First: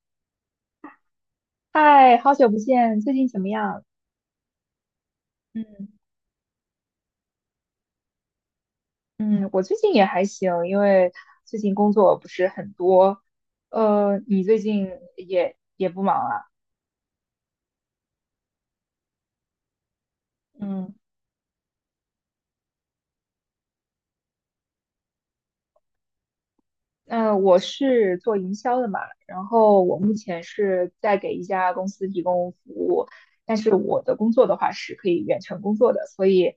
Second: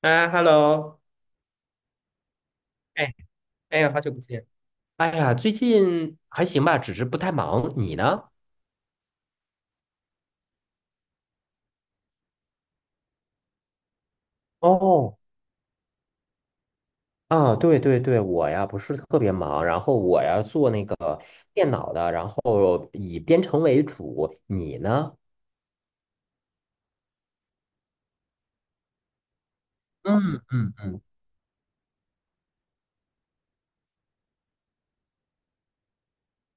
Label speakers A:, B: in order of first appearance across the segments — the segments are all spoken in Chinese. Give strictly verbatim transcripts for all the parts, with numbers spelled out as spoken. A: 啊，Hello，
B: 嗨，好久不见，最
A: 哎，
B: 近怎么
A: 哎
B: 样？
A: 呀，好久不见。哎呀，最
B: 嗯
A: 近还行吧，只是不太忙。你呢？
B: 嗯。嗯我最近也还行，因为最近工作不是很多。呃，你最近
A: 哦，
B: 也也不忙啊？
A: 啊，对对对，我呀不是特别忙，然后我呀做那
B: 嗯
A: 个电脑的，然后以编程为主。你呢？
B: 那我是做营销的嘛，然后我目
A: 嗯
B: 前
A: 嗯
B: 是
A: 嗯，
B: 在给一家公司提供服务，但是我的工作的话是可以远程工作的，所以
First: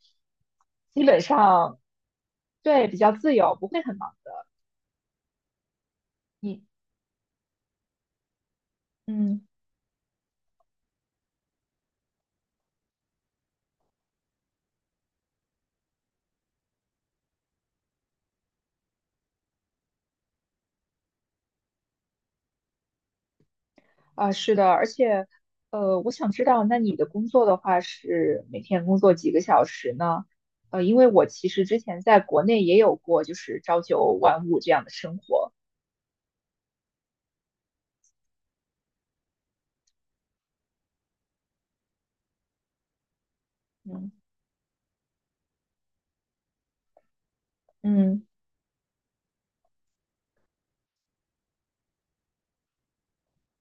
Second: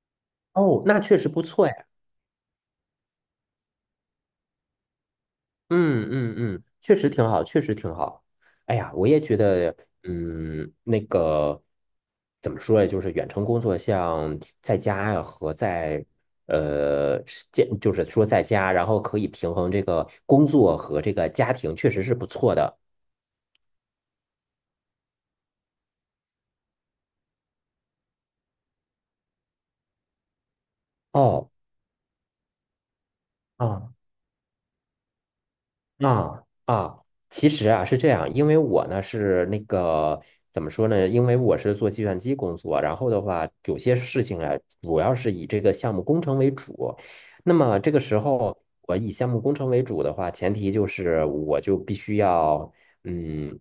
A: 哦，那
B: 基
A: 确
B: 本
A: 实不错呀。
B: 上，对，比较自由，不会很忙。
A: 嗯嗯
B: 你
A: 嗯，确实挺好，确实挺好。哎呀，我也觉
B: 嗯，
A: 得，嗯，那个怎么说呀？就是远程工作，像在家呀和在呃，是见就是说在家，然后可以平衡这个工作和这个家庭，确实是不错的。
B: 啊，是的，而且，呃，我想知道，那你的工作的话是每天工作几个小时呢？呃，因为我其
A: 哦，
B: 实之前在国内也有过，就是朝
A: 啊。
B: 九晚五这样的生活。
A: 嗯啊啊，其实啊是这样，因为我呢是那个怎么说呢？因为我是做计算机工作，然后的话有些
B: 嗯
A: 事情啊，主要是以这个项目工程为主。那么这个时
B: 嗯
A: 候，我以项目工程为主的话，前提就是我就必须要嗯，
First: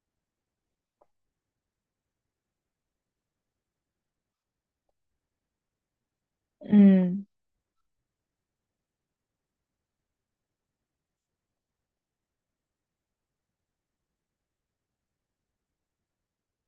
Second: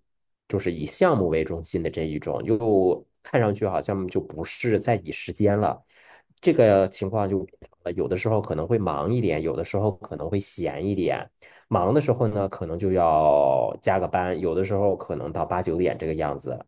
A: 就是以项目为中心的这一种，又看上去好像就不是在以时间了。这个情
B: 嗯。
A: 况就变成了有的时候可能会忙一点，有的时候可能会闲一点。忙的时候呢，可能就要加个班，有的时候可能到八九点这个样子。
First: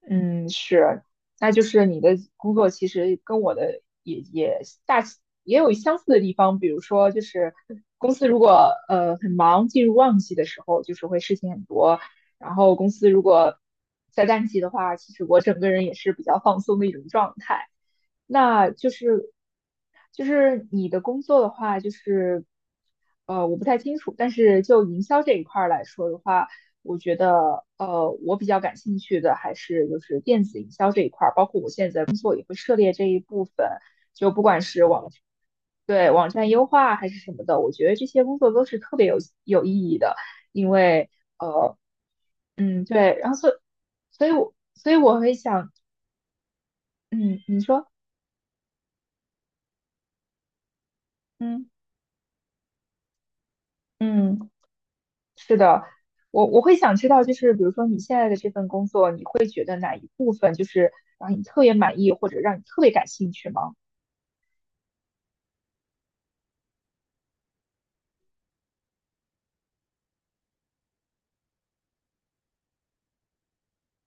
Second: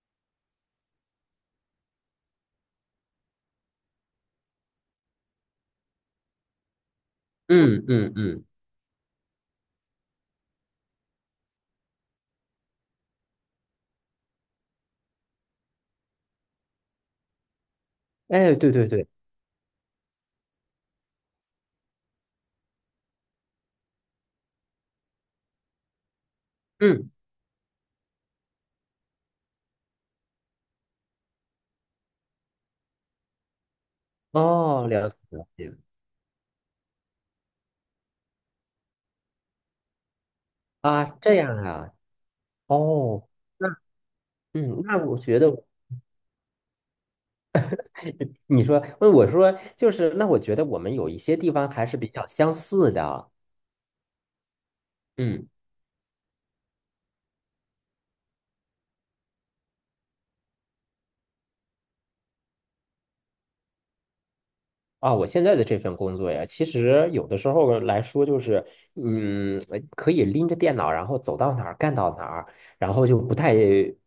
B: 嗯，是，那就是你的工作其实跟我的也也大也有相似的地方，比如说就是
A: 嗯
B: 公
A: 嗯
B: 司如
A: 嗯，
B: 果呃很忙，进入旺季的时候，就是会事情很多，然后公司如果在淡季的话，其实我整个人也是比较放松的一种状态。
A: 哎，
B: 那
A: 对对
B: 就
A: 对，
B: 是就是你的工作的话，就是呃我不太清楚，但是就营销这一块儿来说的话。我
A: 嗯，
B: 觉得，呃，我比较感兴趣的还是就是电子营销这一块儿，包括我现在工作也会涉猎这一部分，就不管是
A: 哦，
B: 网，
A: 了解了解
B: 对，网站优化还是什么的，我觉得这些工作都是特别有有意义的。因
A: 啊，
B: 为，
A: 这样
B: 呃，
A: 啊，
B: 嗯，对，
A: 哦。
B: 然后所以，
A: 那
B: 所以我，
A: 嗯，
B: 所以
A: 那我
B: 我会
A: 觉得，
B: 想。嗯，你说。
A: 你说，问我说，就是，那我觉得我们有一些地
B: 嗯
A: 方还是比较相似的。
B: 嗯，
A: 嗯
B: 是的，我我会想知道，就是比如说你现在的这份工作，你会觉得哪一部分就是让你特别满意，或者让你特别感兴趣吗？
A: 啊，我现在的这份工作呀，其实有的时候来说就是，嗯，呃可以拎着电脑，然后走到哪儿干到哪儿，然后就不太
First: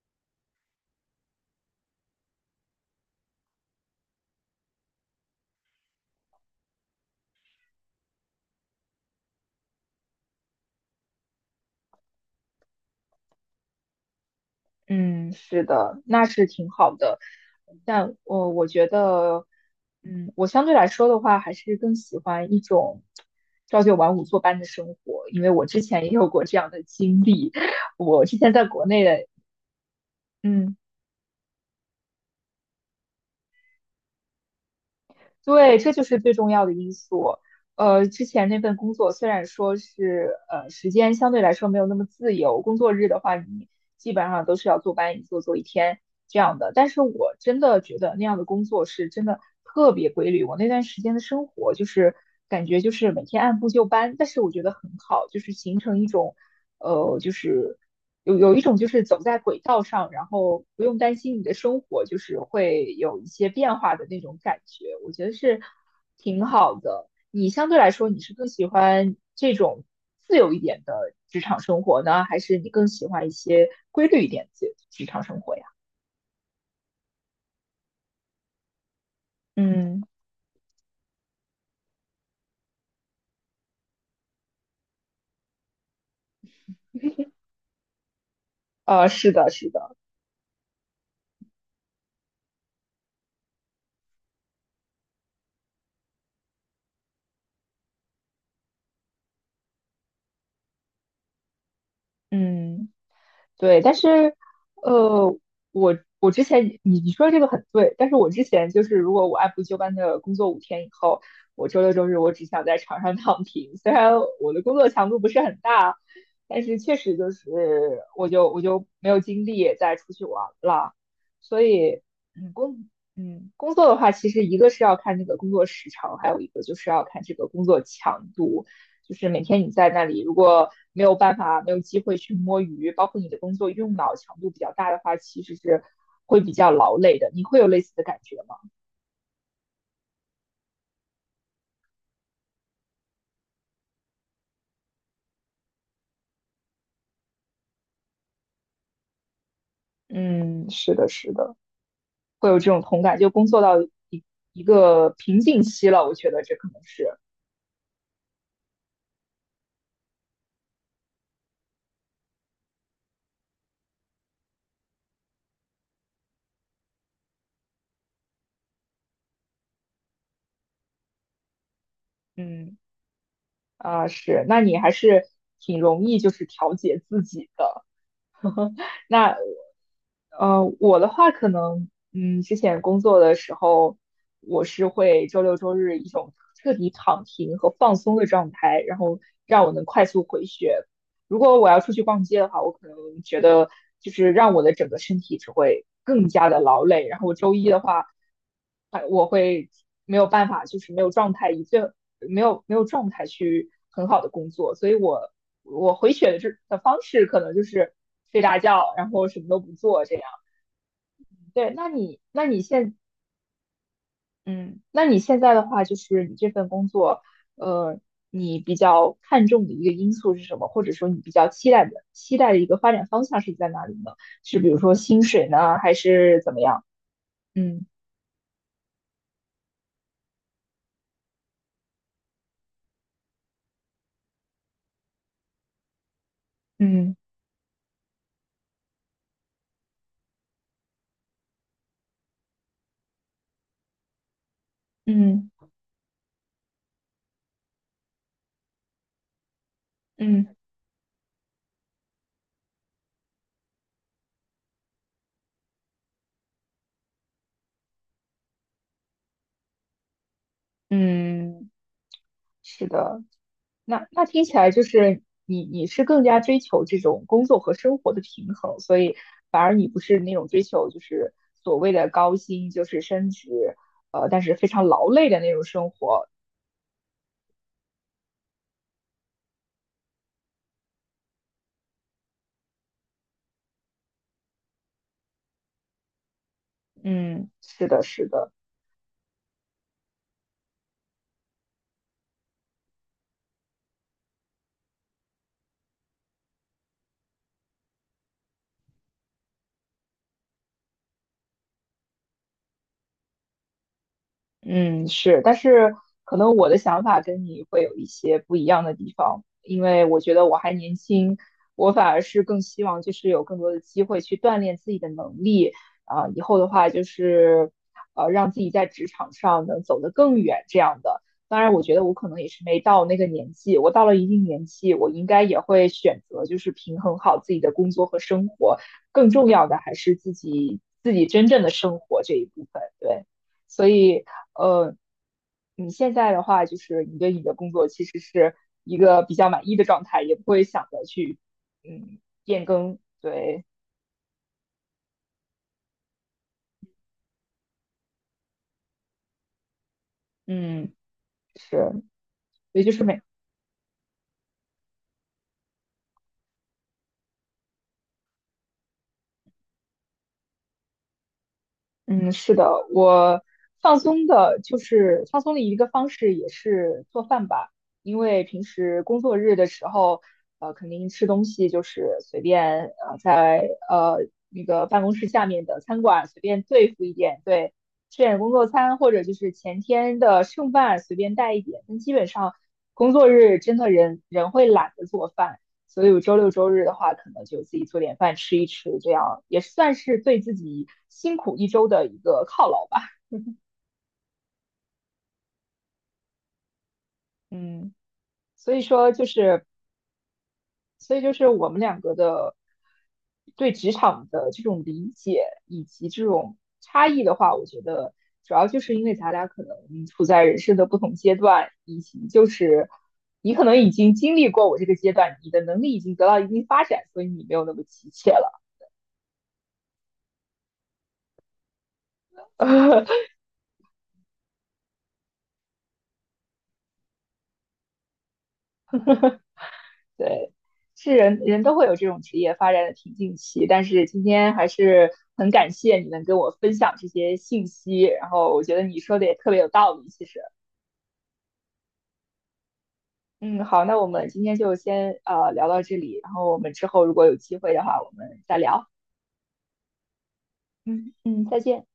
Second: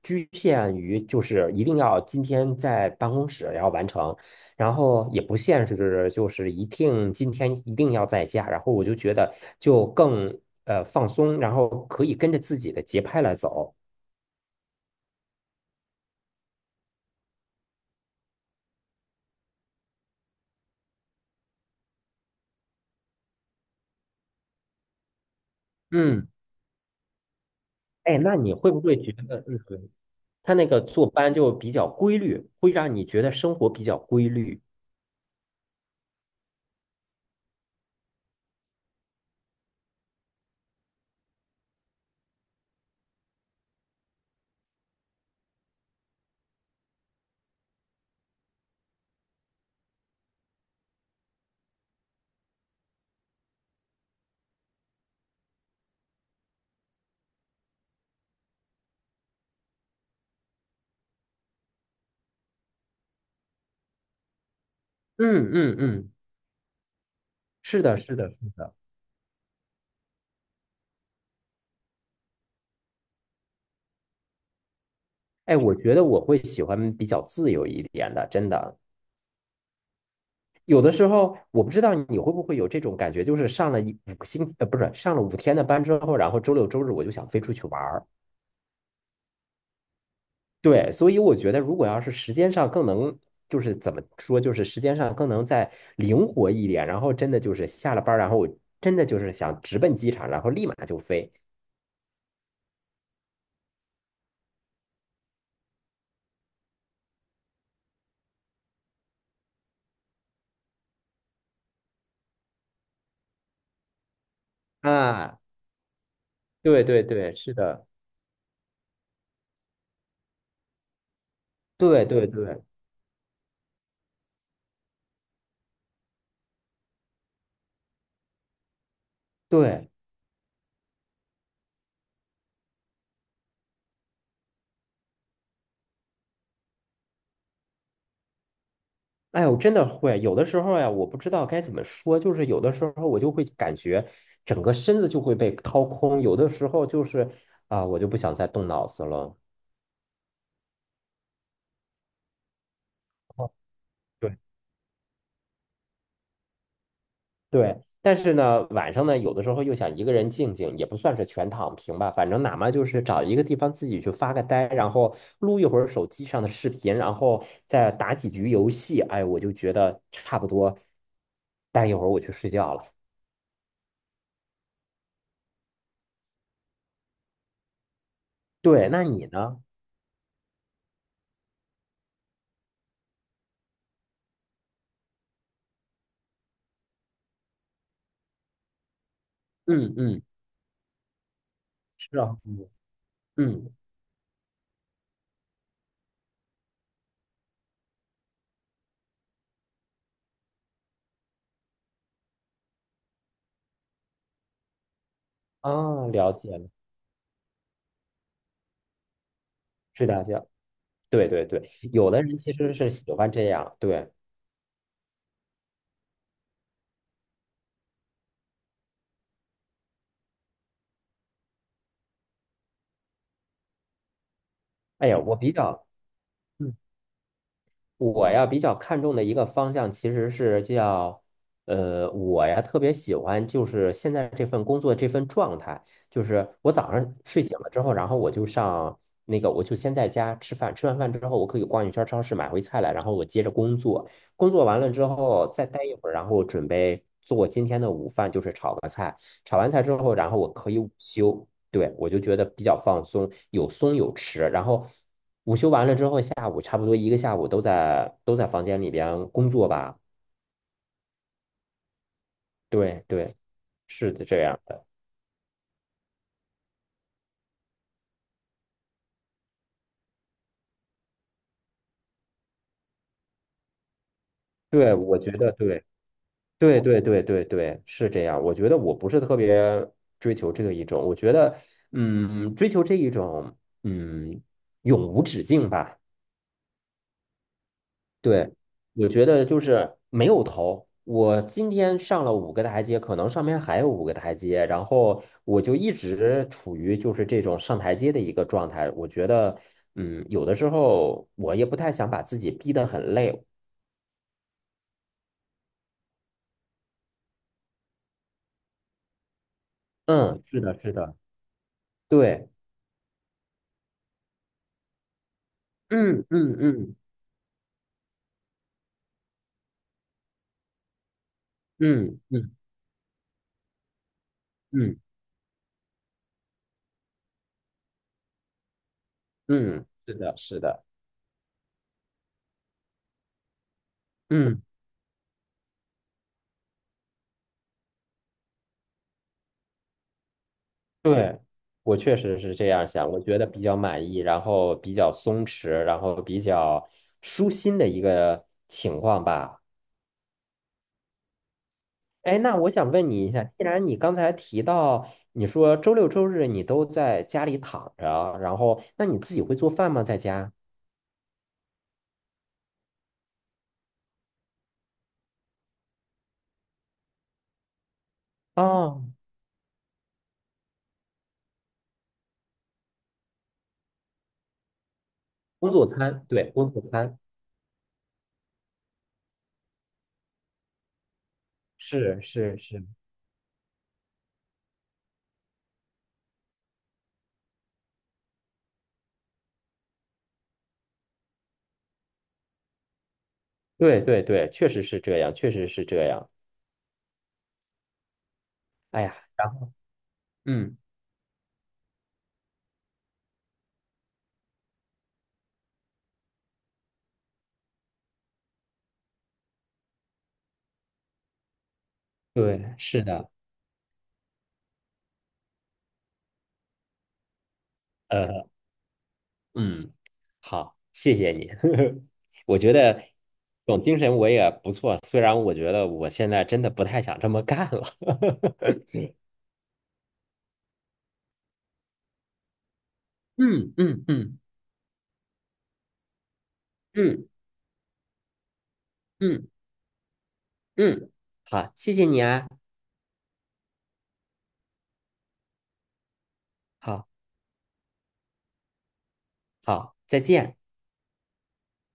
A: 局限于就是一定要今天在办公室要完成，然后也不限制就是一定今天一定要在家，然后我就觉得就更呃放松，然后可以跟着自己的节拍来走。
B: 嗯，是的，那是挺好的，但我呃我觉得，嗯，我相对来说的话，还是更喜欢一种朝九晚五坐班的生活，因为我之前也
A: 嗯，
B: 有过这样的经历，
A: 哎，
B: 我
A: 那
B: 之
A: 你
B: 前在
A: 会不
B: 国
A: 会
B: 内
A: 觉
B: 的。
A: 得，嗯，他那
B: 嗯。
A: 个坐班就比较规律，会让你觉得生活比较规律。
B: 对，这就是最重要的因素。呃，之前那份工作虽然说是呃时间相对来说没有那么自由，工作日的话你基本上都是要坐班一坐坐一天这样的，但是我真的觉得那样的工作是真的特别规律。我那段时间的生活就是感觉就是每天按部就班，但是我觉得很好，就是形成一种呃就是有有一种就是走在轨道上，然后不用担心你的生活就是会有一些变化的那种感觉，我觉得
A: 嗯
B: 是
A: 嗯嗯，
B: 挺好的。你相对
A: 是
B: 来
A: 的，
B: 说，
A: 是
B: 你
A: 的，
B: 是
A: 是
B: 更喜
A: 的。
B: 欢这种自由一点的职场生活呢，还是你更喜欢一些规律一点的职场生活
A: 哎，
B: 呀？
A: 我觉得我会喜欢比较自由一点的，真的。
B: 嗯，
A: 有的时候我不知道你会不会有这种感觉，就是上了一五个星期，呃，不是上了五天的班之后，然后周六周日我就想飞出去玩儿。
B: 呃，是的，是的，
A: 对，所以我觉得如果要是时间上更能，就是怎么说，就是时间上更能再灵活一点，然后真的就是下了班儿，然后我真的就是想直奔机场，然后立马就飞
B: 嗯。对，但是，呃，我我之前你你说的这个很对，但是我之前就是，如果我按部就班的工作五天以后，我周六周日我只想在床上躺平。虽然我的工作强度不
A: 啊。
B: 是很大，但是
A: 对
B: 确
A: 对
B: 实就
A: 对，
B: 是
A: 是的，
B: 我就我就没有精力再出去玩了。所以，
A: 对对
B: 嗯，
A: 对
B: 工嗯工作的话，其实一个是要看那个工作时长，还有一个就是要看这个工作强度。就是每天你在
A: 对，
B: 那里，如果没有办法、没有机会去摸鱼，包括你的工作用脑强度比较大的话，其实是会比较劳累的。你会有类似的感觉吗？
A: 哎我真的会，有的时候呀，我不知道该怎么说，就是有的时候我就会感觉整个身子就会被掏空，有的时候就是啊、我就不想再动脑子了。
B: 嗯，是的，是的，会有这种同感。就工
A: 哦
B: 作到一
A: 对
B: 一个瓶颈期了，我觉得这可能是。
A: 对，但是呢，晚上呢，有的时候又想一个人静静，也不算是全躺平吧，反正哪怕就是找一个地方自己去发个呆，然后录一会儿手机上的视频，然后再打几局游戏，哎，我就觉得差不多，待一会儿我去睡觉
B: 嗯
A: 了。
B: 啊、是。那你还是挺容易就是调节自己的。
A: 对，那你
B: 那
A: 呢？
B: 呃，我的话可能，嗯，之前工作的时候，我是会周六周日一种彻底躺平和放松的状态，然后让我能
A: 嗯
B: 快
A: 嗯，
B: 速回血。如果我要出去
A: 是
B: 逛
A: 啊，
B: 街的话，
A: 嗯
B: 我可能觉得
A: 嗯
B: 就是让我的整个身体只会更加的劳累。然后我周一的话，哎，我会没有办法，就是没有状态，以最没有没有状态去很好的工作。所以我我
A: 啊，
B: 回血
A: 了
B: 的
A: 解
B: 这
A: 了，
B: 的方式可能就是睡大觉，然后什么都不做
A: 睡
B: 这
A: 大
B: 样。
A: 觉。对对
B: 对，
A: 对，
B: 那
A: 有
B: 你
A: 的人
B: 那
A: 其
B: 你
A: 实是
B: 现
A: 喜欢这样。对，
B: 嗯，那你现在的话，就是你这份工作，呃，你比较看重的一个因素是什么？或者说你比较期待的期待的一个发展方向是在哪里呢？是比如说
A: 哎呀，
B: 薪
A: 我
B: 水
A: 比
B: 呢，
A: 较，
B: 还是怎么
A: 嗯。
B: 样？嗯
A: 我呀比较看重的一个方向其实是叫，呃，我呀特别喜欢就是现在这份工作这份状态，就是我早上
B: 嗯
A: 睡醒了之后，然后我就上那个我就先在家吃饭，吃完饭之后我可以逛一圈超市买回菜来，然后我接着工作，工作完了之后
B: 嗯
A: 再待一会儿，然后准备做今天的午饭，就是炒个菜，炒完菜之后，然后我
B: 嗯
A: 可以午休。对，我就觉得比较放松，有松有弛。然后午休完了之后，下午差不多一个下午都在都在房间里边工作吧。
B: 嗯，是
A: 对
B: 的。
A: 对，
B: 那
A: 是的
B: 那
A: 这
B: 听起
A: 样
B: 来就
A: 的。
B: 是你你是更加追求这种工作和生活的平衡，所以反而你不是那种追求就是所谓的高薪，就是升职，呃，但是非常
A: 对，
B: 劳
A: 我
B: 累
A: 觉
B: 的那
A: 得
B: 种
A: 对
B: 生活。
A: 对对对对对是这样。我觉得我不是特别追求这一种，我觉得嗯，追求这一种嗯永无止境吧。
B: 嗯，是的，是
A: 对，
B: 的。
A: 我觉得就是没有头。我今天上了五个台阶，可能上面还有五个台阶，然后我就一直处于就是这种上台阶的一个状态。我觉得，嗯，有的时候我也不太想把自己逼得很累。
B: 嗯，是，但是可能我的想法跟你会有一些不一样的地方，因为我觉
A: 嗯，
B: 得我
A: 是
B: 还
A: 的，是
B: 年
A: 的，
B: 轻，我反而是
A: 对，
B: 更希望就是有更多的机会去锻炼自己的能力，
A: 嗯
B: 啊、以
A: 嗯
B: 后的话
A: 嗯
B: 就是呃让自己在职场上能走得更远这样的。当然，我觉得我
A: 嗯
B: 可能也
A: 嗯
B: 是没到那个年纪，我到了一定年纪，
A: 嗯
B: 我应该也会选择就是平衡好自己的工作和生活，更重要的
A: 嗯，
B: 还
A: 是
B: 是自
A: 的，是
B: 己
A: 的，
B: 自己真正的生活这一部分，对。所以，
A: 嗯。
B: 呃，你现在的话，就是你对你的工作其实是一个比较满意的状态，也不会想着去，
A: 对，我确
B: 嗯，
A: 实是
B: 变
A: 这样
B: 更。
A: 想，我觉得比
B: 对，
A: 较满意，然后比较松弛，然后比较舒心的一个情况吧。
B: 嗯，是，
A: 哎，那我
B: 所以
A: 想
B: 就是
A: 问
B: 每
A: 你一下，既然你刚才提到你说周六周日你都在家里躺着，然后那你自己会做饭吗？在家？
B: 嗯，是的，我放松的，就是放松的一个方式也是做饭吧，因为平时
A: 哦，
B: 工作日的时候，呃，肯定吃东西就是随便，呃，在呃那个办公室下面
A: 工
B: 的
A: 作
B: 餐
A: 餐，
B: 馆随
A: 对，
B: 便
A: 工作
B: 对付一
A: 餐，
B: 点，对，吃点工作餐或者就是前天的剩饭随便带一点，但基
A: 是
B: 本上
A: 是是，
B: 工作日真的人人会懒得做饭。所以我周六周日的话，可能就自己做点饭吃一吃，这样也算是对自己辛苦一周的一个犒劳吧。
A: 对对对，确实是这样，确实是这样。
B: 嗯，所以
A: 哎
B: 说
A: 呀，
B: 就
A: 然
B: 是，
A: 后嗯，
B: 所以就是我们两个的对职场的这种理解以及这种差异的话，我觉得主要就是因为咱俩可能处在人生的不同阶段，以及就
A: 对，
B: 是
A: 是的。
B: 你可能已经经历过我这个阶段，你的能力已经得到一定发展，所以你没有那么急切
A: 呃。
B: 了。
A: 嗯，好，谢谢你。我觉得这 种精神我也不错，虽然我觉得我现在真的不太想这么干了。
B: 对，是人人都会有这种职业发展的瓶颈 期，
A: 嗯
B: 但
A: 嗯
B: 是今
A: 嗯
B: 天还是很感谢你能跟我分享这
A: 嗯
B: 些信息，然后我觉得你说的也
A: 嗯
B: 特别有道理，其实。
A: 嗯，好，谢谢你啊，
B: 嗯，好，那我们今天就先呃聊到这里，然后我们之后
A: 好
B: 如果有机会的话，我们再聊。
A: 好，再见。
B: 嗯嗯，再见。